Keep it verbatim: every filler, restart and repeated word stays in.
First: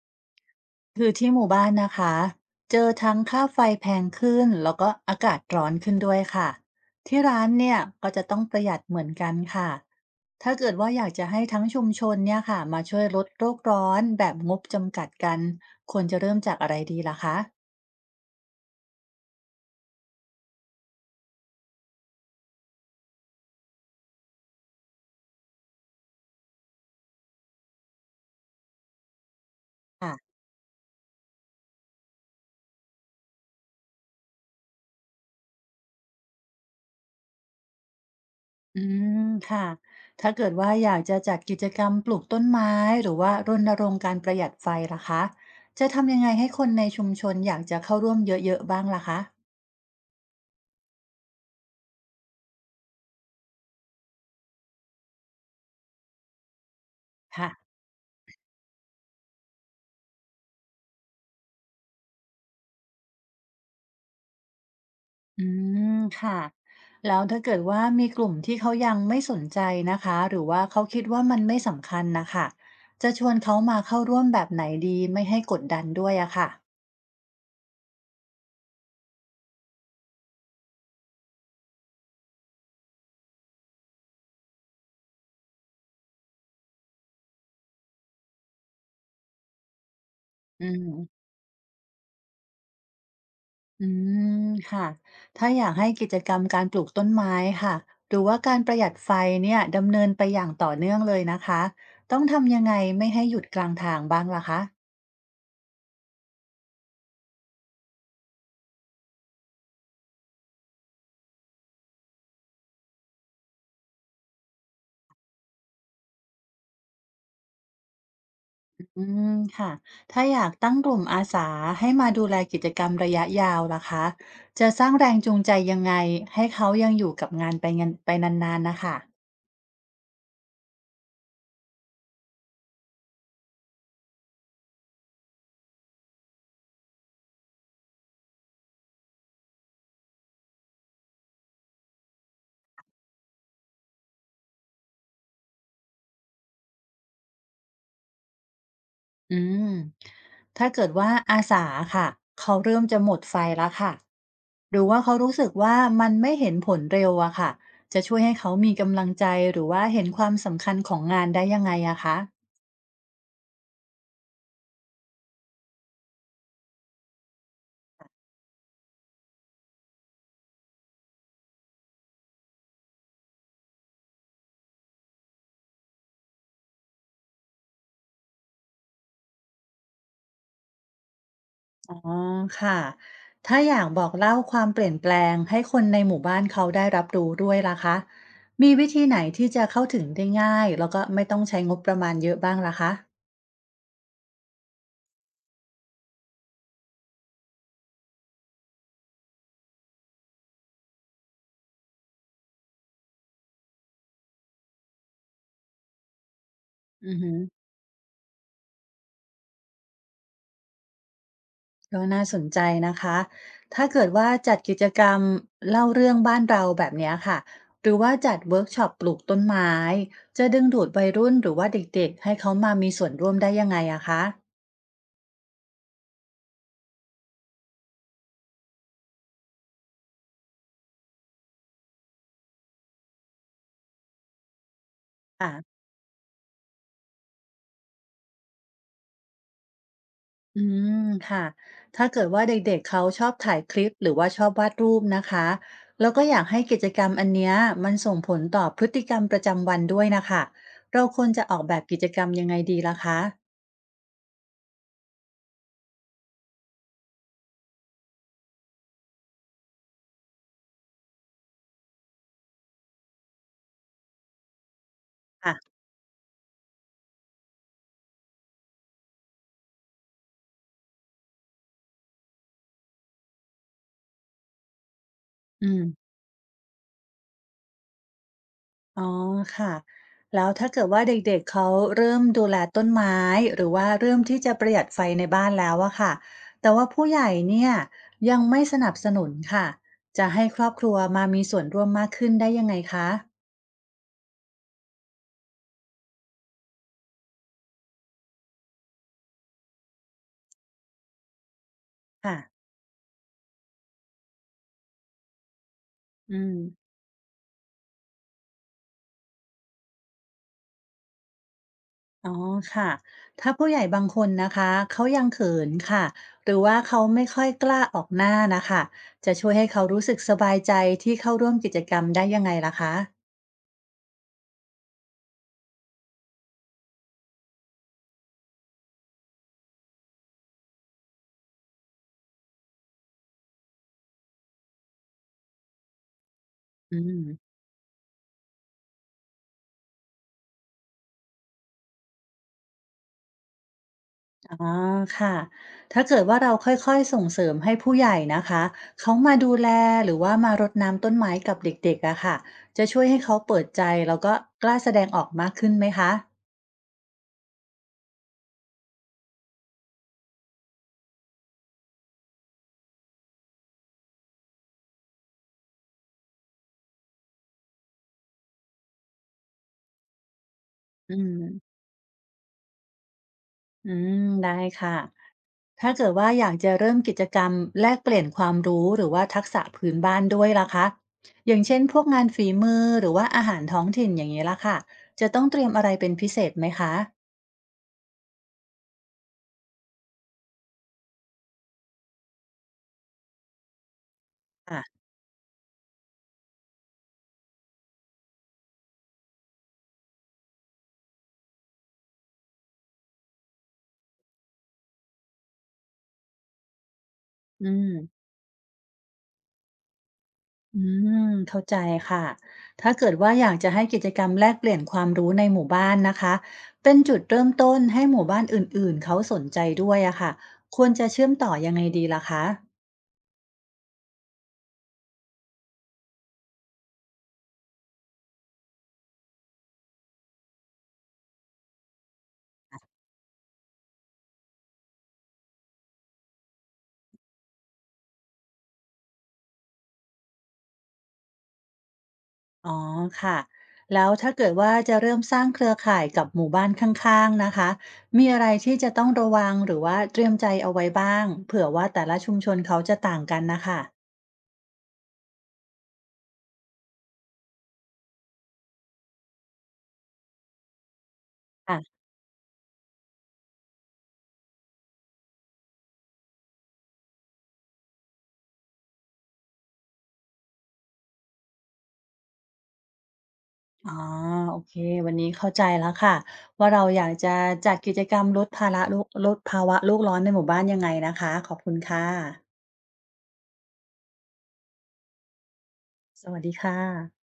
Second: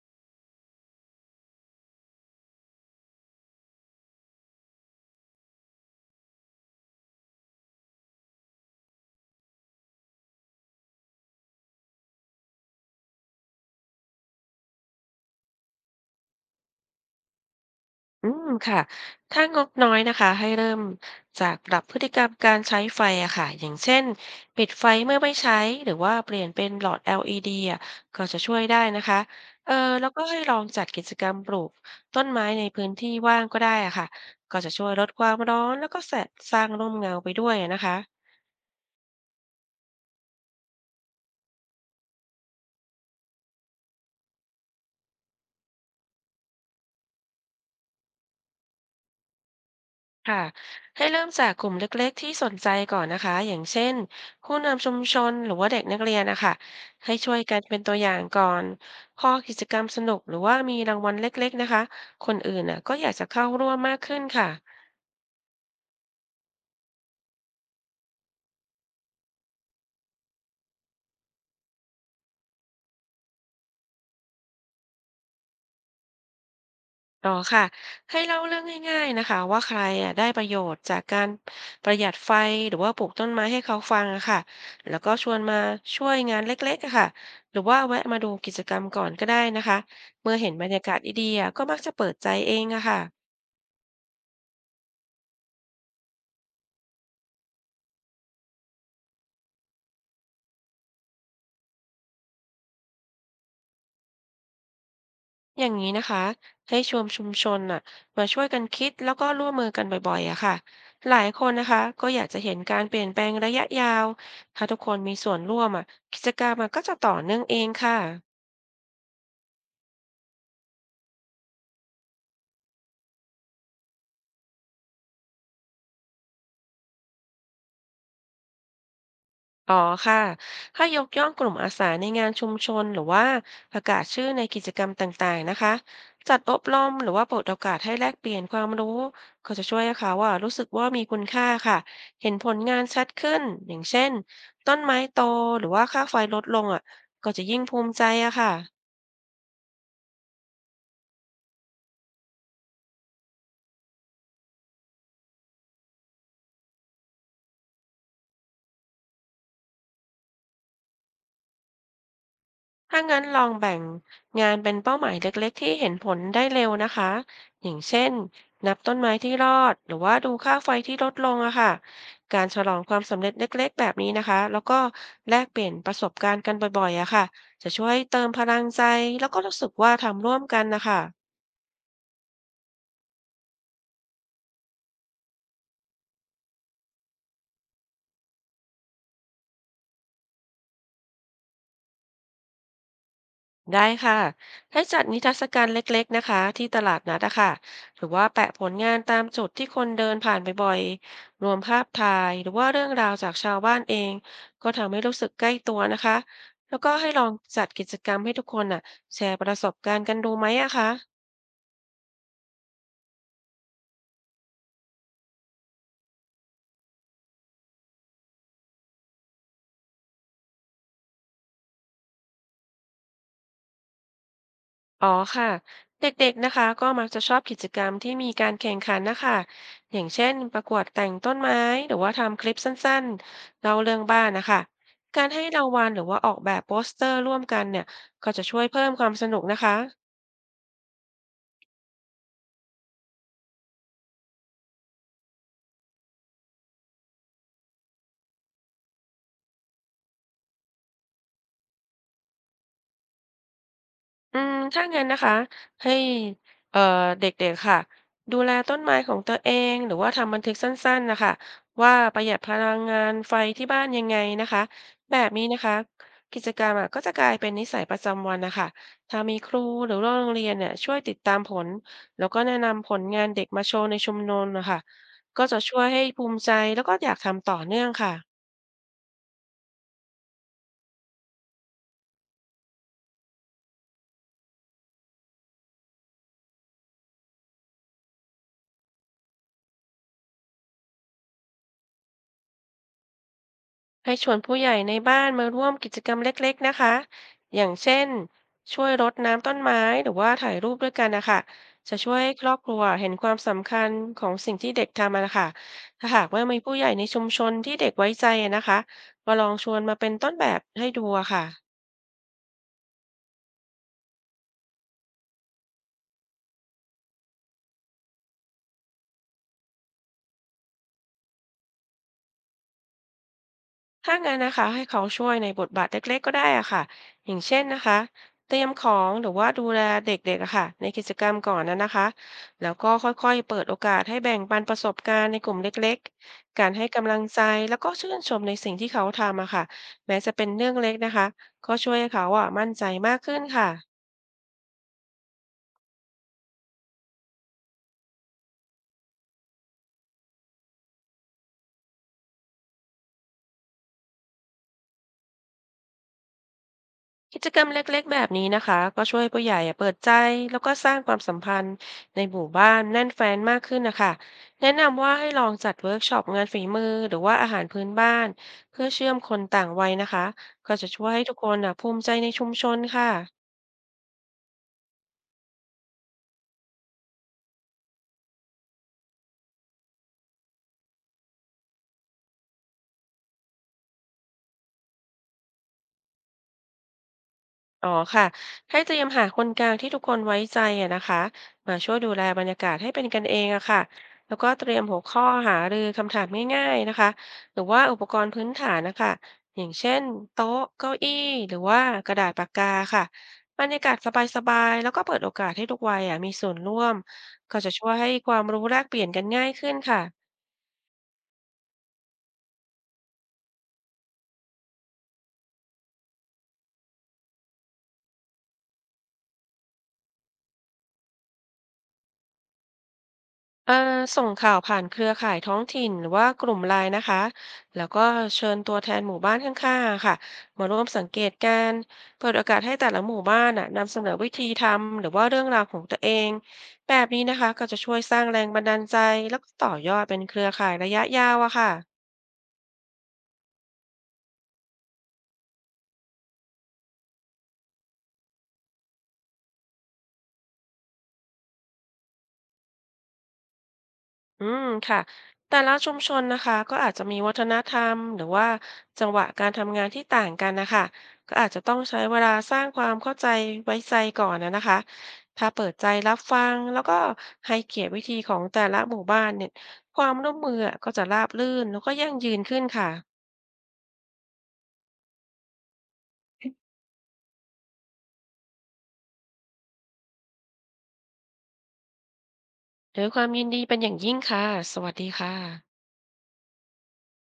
คือที่หมู่บ้านนะคะเจอทั้งค่าไฟแพงขึ้นแล้วก็อากาศร้อนขึ้นด้วยค่ะที่ร้านเนี่ยก็จะต้องประหยัดเหมือนกันค่ะถ้าเกิดว่าอยากจะให้ทั้งชุมชนเนี่ยค่ะมาช่วยลดโลกร้อนแบบงบจำกัดกันควรจะเริ่มจากอะไรดีล่ะคะอืมค่ะถ้างบน้อยนะคะให้เริ่มจากปรับพฤติกรรมการใช้ไฟอะค่ะอย่างเช่นปิดไฟเมื่อไม่ใช้หรือว่าเปลี่ยนเป็นหลอด แอล อี ดี อลอีดีอะก็จะช่วยได้นะคะเออแล้วค่ะก็ให้ลองจัดกิจกรรมปลูกต้นไม้ในพื้นที่ว่างก็ได้อะค่ะก็จะช่วยลดความร้อนแล้วก็แสะสร้างร่มเงาไปด้วยอะนะคะ อืมค่ะถ้าเกิดว่าอยากจะจัดกิจกรรมปลูกต้นไม้หรือว่ารณรงค์การประหยัดไฟล่ะคะจะทำยังไงให้คนในชุมชนอยากจะเข้าร่วมเยอะๆบ้างล่ะคะค่ะให้เริ่มจากกลุ่มเล็กๆที่สนใจก่อนนะคะอย่างเช่นผู้นำชุมชนหรือว่าเด็กนักเรียนนะคะให้ช่วยกันค่ะ เป็นตัวอย่างก่อนพอกิจกรรมสนุกหรือว่ามีรางวัลเล็กๆนะคะคนอื่นน่ะก็อยากจะเข้าร่วมมากขึ้นค่ะ อืมค่ะแล้วถ้าเกิดว่ามีกลุ่มที่เขายังไม่สนใจนะคะหรือว่าเขาคิดว่ามันไม่สำคัญนะคะจะชวนเขามาเข้าร่วมแบบไหนดีไม่ให้กดดันด้วยอะค่ะอ๋อค่ะให้เล่าเรื่องง่ายๆนะคะว่าใครอ่ะได้ประโยชน์จากการประหยัดไฟหรือว่าปลูกต้นไม้ให้เขาฟังอะค่ะแล้วก็ชวนมาช่วยงานเล็กๆอะค่ะหรือว่าแวะมาดูกิจกรรมก่อนก็ได้นะคะเมื่อเห็นบอืรรยากาศมดีๆอะก็มักจะเปิดใจเองอะค่ะอืมค่ะถ้าอยากให้กิจกรรมการปลูกต้นไม้ค่ะหรือว่าการประหยัดไฟเนี่ยดำเนินไปอย่างต่อเนื่องเลยนะคะต้องทำยังไงไม่ให้หยุดกลางทางบ้างล่ะคะ อย่างนี้นะคะให้ชวนชุมชนอ่ะมาช่วยกันคิดแล้วก็ร่วมมือกันบ่อยๆอะค่ะหลายคนนะคะก็อยากจะเห็นการเปลี่ยนแปลงระยะยาวถ้าทุกคนมีส่วนร่วมอ่ะกิจกรรมอะก็จะต่อเนื่องเองค่ะ อืมค่ะถ้าอยากตั้งกลุ่มอาสาให้มาดูแลกิจกรรมระยะยาวล่ะคะจะสร้างแรงจูงใจยังไงให้เขายังอยู่กับงานไปงานไปนานๆนะคะอ๋อค่ะถ้ายกย่องกลุ่มอาสาในงานชุมชนหรือว่าประกาศชื่อในกิจกรรมต่างๆนะคะ จัดอบรมหรือว่าเปิดโอกาสให้แลกเปลี่ยนความรู้ก็จะช่วยให้เขาว่ารู้สึกว่ามีคุณค่าค่ะ เห็นผลงานชัดขึ้นอย่างเช่นต้นไม้โตหรือว่าค่าไฟลดลงอ่ะก็จะยิ่งภูมิใจอะค่ะ อืมถ้าเกิดว่าอาสาค่ะเขาเริ่มจะหมดไฟแล้วค่ะหรือว่าเขารู้สึกว่ามันไม่เห็นผลเร็วอะค่ะจะช่วยให้เขามีกำลังใจหรือว่าเห็นความสำคัญของงานได้ยังไงอะคะ ถ้างั้นลองแบ่งงานเป็นเป้าหมายเล็กๆที่เห็นผลได้เร็วนะคะอย่างเช่นนับต้นไม้ที่รอดหรือว่าดูค่าไฟที่ลดลงอะค่ะการฉลองความสำเร็จเล็กๆแบบนี้นะคะแล้วก็แลกเปลี่ยนประสบการณ์กันบ่อยๆอะค่ะจะช่วยเติมพลังใจแล้วก็รู้สึกว่าทำร่วมกันนะคะ อ๋อค่ะถ้าอยากบอกเล่าความเปลี่ยนแปลงให้คนในหมู่บ้านเขาได้รับรู้ด้วยล่ะคะมีวิธีไหนที่จะเข้าถึงได้ง่ายแล้วก็ไม่ต้องใช้งบประมาณเยอะบ้างล่ะคะได้ค่ะให้จัดนิทรรศการเล็กๆนะคะที่ตลาดนัดอะค่ะหรือว่าแปะผลงานตามจุดที่คนเดินผ่านบ่อยๆรวมภาพถ่ายหรือว่าเรื่องราวจากชาวบ้านเองก็ทำให้รู้สึกใกล้ตัวนะคะแล้วก็ให้อือลอหืงอจัดกิจกรรมให้ทุกคนน่ะแชร์ประสบการณ์กันดูไหมอะคะ ก็น่าสนใจนะคะถ้าเกิดว่าจัดกิจกรรมเล่าเรื่องบ้านเราแบบเนี้ยค่ะหรือว่าจัดเวิร์กช็อปปลูกต้นไม้จะดึงดูดวัยรุ่นหรือว่าเด็กๆให้เขามามีส่วนร่วมได้ยังไงอะคะอ๋อค่ะเด็กๆนะคะก็มักจะชอบกิจกรรมที่มีการแข่งขันนะคะอย่างเช่นประกวดแต่งต้นไม้หรือว่าทำคลิปสั้นๆเล่าเรื่องบ้านนะคะการให้รางค่ะ วัลหรือว่าออกแบบโปสเตอร์ร่วมกันเนี่ยก็จะช่วยเพิ่มความสนุกนะคะ อืมค่ะถ้าเกิดว่าเด็กๆเขาชอบถ่ายคลิปหรือว่าชอบวาดรูปนะคะแล้วก็อยากให้กิจกรรมอันเนี้ยมันส่งผลต่อพฤติกรรมประจำวันด้วยนะคะเราควรจะออกแบบกิจกรรมยังไงดีล่ะคะอืมถ้างั้นนะคะให้เอ่อเด็กๆค่ะดูแลต้นไม้ของตัวเองหรือว่าทำบันทึกสั้นๆนะคะว่าประหยัดพลังงานไฟที่บ้านยังไงนะคะแบบนี้นะค่ะคะกิจกรรมอะก็จะกลายเป็นนิสัยประจำวันนะคะถ้ามีครูหรือว่าโรงเรียนเนี่ยช่วยติดตามผลแล้วก็แนะนำผลงานเด็กมาโชว์ในชุมนุมนะคะก็จะอืช่วมยให้ภูมิใจแล้วก็อยากทำต่อเนื่องค่ะ อ๋อค่ะแล้วถ้าเกิดว่าเด็กๆเขาเริ่มดูแลต้นไม้หรือว่าเริ่มที่จะประหยัดไฟในบ้านแล้วอะค่ะแต่ว่าผู้ใหญ่เนี่ยยังไม่สนับสนุนค่ะจะให้ครอบครัวมามีส่วนร่วมมากขึ้นได้ยังไงคะให้ชวนผู้ใหญ่ในบ้านมาร่วมกิจกรรมเล็กๆนะคะ อย่างเช่นช่วยรดน้ำต้นไม้หรือว่าถ่ายรูปด้วยกันนะคะ จะช่วยให้ค่ะครอบครัวเห็นความสำคัญของสิ่งที่เด็กทำอะนะคะถ้าหากอืว่าม มีผู้ใหญ่ในชุมชนที่เด็กไว้ใจอะนะคะมาลองชวนมาเป็นต้นแบบให้ดูอะค่ะ อ๋อค่ะถ้าผู้ใหญ่บางคนนะคะเขายังเขินค่ะ หรือว่าเขาไม่ค่อยกล้าออกหน้านะคะจะช่วยให้เขารู้สึกสบายใจที่เข้าร่วมกิจกรรมได้ยังไงล่ะคะถ้างั้นนะคะให้เขาช่วยในบทบาทเล็กๆก็ได้อะค่ะอย่างเช่นนะคะเตรียมของหรือว่าดูแลเด็กๆอะค่ะในกิจกรรมก่อนนะนะคะแล้วก็ค่อยๆเปิดโอกาสให้แบ่งปันประสบการณ์ในกลุ่มเล็กๆการให้อืกำลังใจมแล้วก็ชื่นชมในสิ่งที่เขาทำอะค่ะแม้จะเป็นเรื่องเล็กนะคะก็ช่วยให้เขาอะมั่นใจมากขึ้นค่ะ อ๋อค่ะถ้าเกิดว่าเราค่อยๆส่งเสริมให้ผู้ใหญ่นะคะเขามาดูแลหรือว่ามารดน้ำต้นไม้กับเด็กๆอะค่ะจะช่วยให้เขาเปิดใจแล้วก็กล้าแสดงออกมากขึ้นไหมคะกิจกรรมเล็กๆแบบนี้นะคะก็ช่วยผู้ใหญ่อะเปิดใจแล้วก็สร้างความสัมพันธ์ในหมู่บ้านแน่นแฟนมากขึ้นนะคะแนะนำว่าให้ลองจัดเวิร์กช็อปงานฝีมือหรือว่าอาหารพื้นบ้านเพื่อเชื่อมคนต่างวัยนะคะก็จะช่วยอืให้มทุกคนอะภูมิใจในชุมชนค่ะ อืมได้ค่ะ ถ้าเกิดว่าอยากจะเริ่มกิจกรรมแลกเปลี่ยนความรู้หรือว่าทักษะพื้นบ้านด้วยล่ะคะอย่างเช่นพวกงานฝีมือหรือว่าอาหารท้องถิ่นอย่างนี้ล่ะค่ะจะต้องเตรียมอะไรเป็นพิเศษไหมคะอ๋อค่ะให้เตรียมหาคนกลางที่ทุกคนไว้ใจอะนะคะมาช่วยดูแลบรรยากาศให้เป็นกันเองอะค่ะแล้วก็เตรียอ่ะมหัวข้อหารือคำถามง่ายๆนะคะหรือว่าอุปกรณ์พื้นฐานนะคะอย่างเช่นโต๊ะเก้าอี้หรือว่ากระดาษปากกาค่ะบรรยากาศสบายๆแล้วก็เปิดโอกาสให้ทุกวัยอะมีส่วนร่วมก็อืจะช่มวยให้ความรู้แลกเปลี่ยนกันง่ายขึ้นค่ะ อืมเข้าใจค่ะถ้าเกิดว่าอยากจะให้กิจกรรมแลกเปลี่ยนความรู้ในหมู่บ้านนะคะเป็นจุดเริ่มต้นให้หมู่บ้านอื่นๆเขาสนใจด้วยอะค่ะควรจะเชื่อมต่อยังไงดีล่ะคะ เอ่อส่งข่าวผ่านเครือข่ายท้องถิ่นหรือว่ากลุ่มไลน์นะคะแล้วก็เชิญตัวแทนหมู่บ้านข้างๆอะค่ะมาร่วมสังเกตการณ์เปิดโอกาสให้แต่ละหมู่บ้านน่ะนำเสนอวิธีทำหรือว่าเรื่องราวของตัวเองแบบนี้นะคะก็จะช่วยสร้างแรงบันดาลใจแล้วก็ต่อยอดเป็นเครือข่ายระยะยาวอะค่ะ อ๋อค่ะแล้วถ้าเกิดว่าจะเริ่มสร้างเครือข่ายกับหมู่บ้านข้างๆนะคะมีอะไรที่จะต้องระวังหรือว่าเตรียมใจเอาไว้บ้างเผื่อว่าแต่ละชุมชนเขาจะต่างกันนะคะอืมค่ะแต่ละชุมชนนะคะก็อาจจะมีวัฒนธรรมหรือว่าจังหวะการทำงานที่ต่างกันนะคะก็อาจจะต้องใช้ค่ะเวลาสร้างความเข้าใจไว้ใจก่อนนะนะคะถ้าเปิดใจรับฟังแล้วก็ให้เกียรติวิธีของแต่ละหมู่บ้านเนี่ยความร่วมมืออก็จะราบรื่นแล้วก็ยั่งยืนขึ้นค่ะอ๋อโอเควันนี้เข้าใจแล้วค่ะว่าเราอยากจะจัดกิจกรรมลดภาระลูกลดภาวะโลกร้อนในหมู่บ้านยังไงนะคะขอบคุณค่ะด้วยความยินดีเป็นอย่างยิ่งค่ะสวัสดีค่ะสวัสดีค่ะ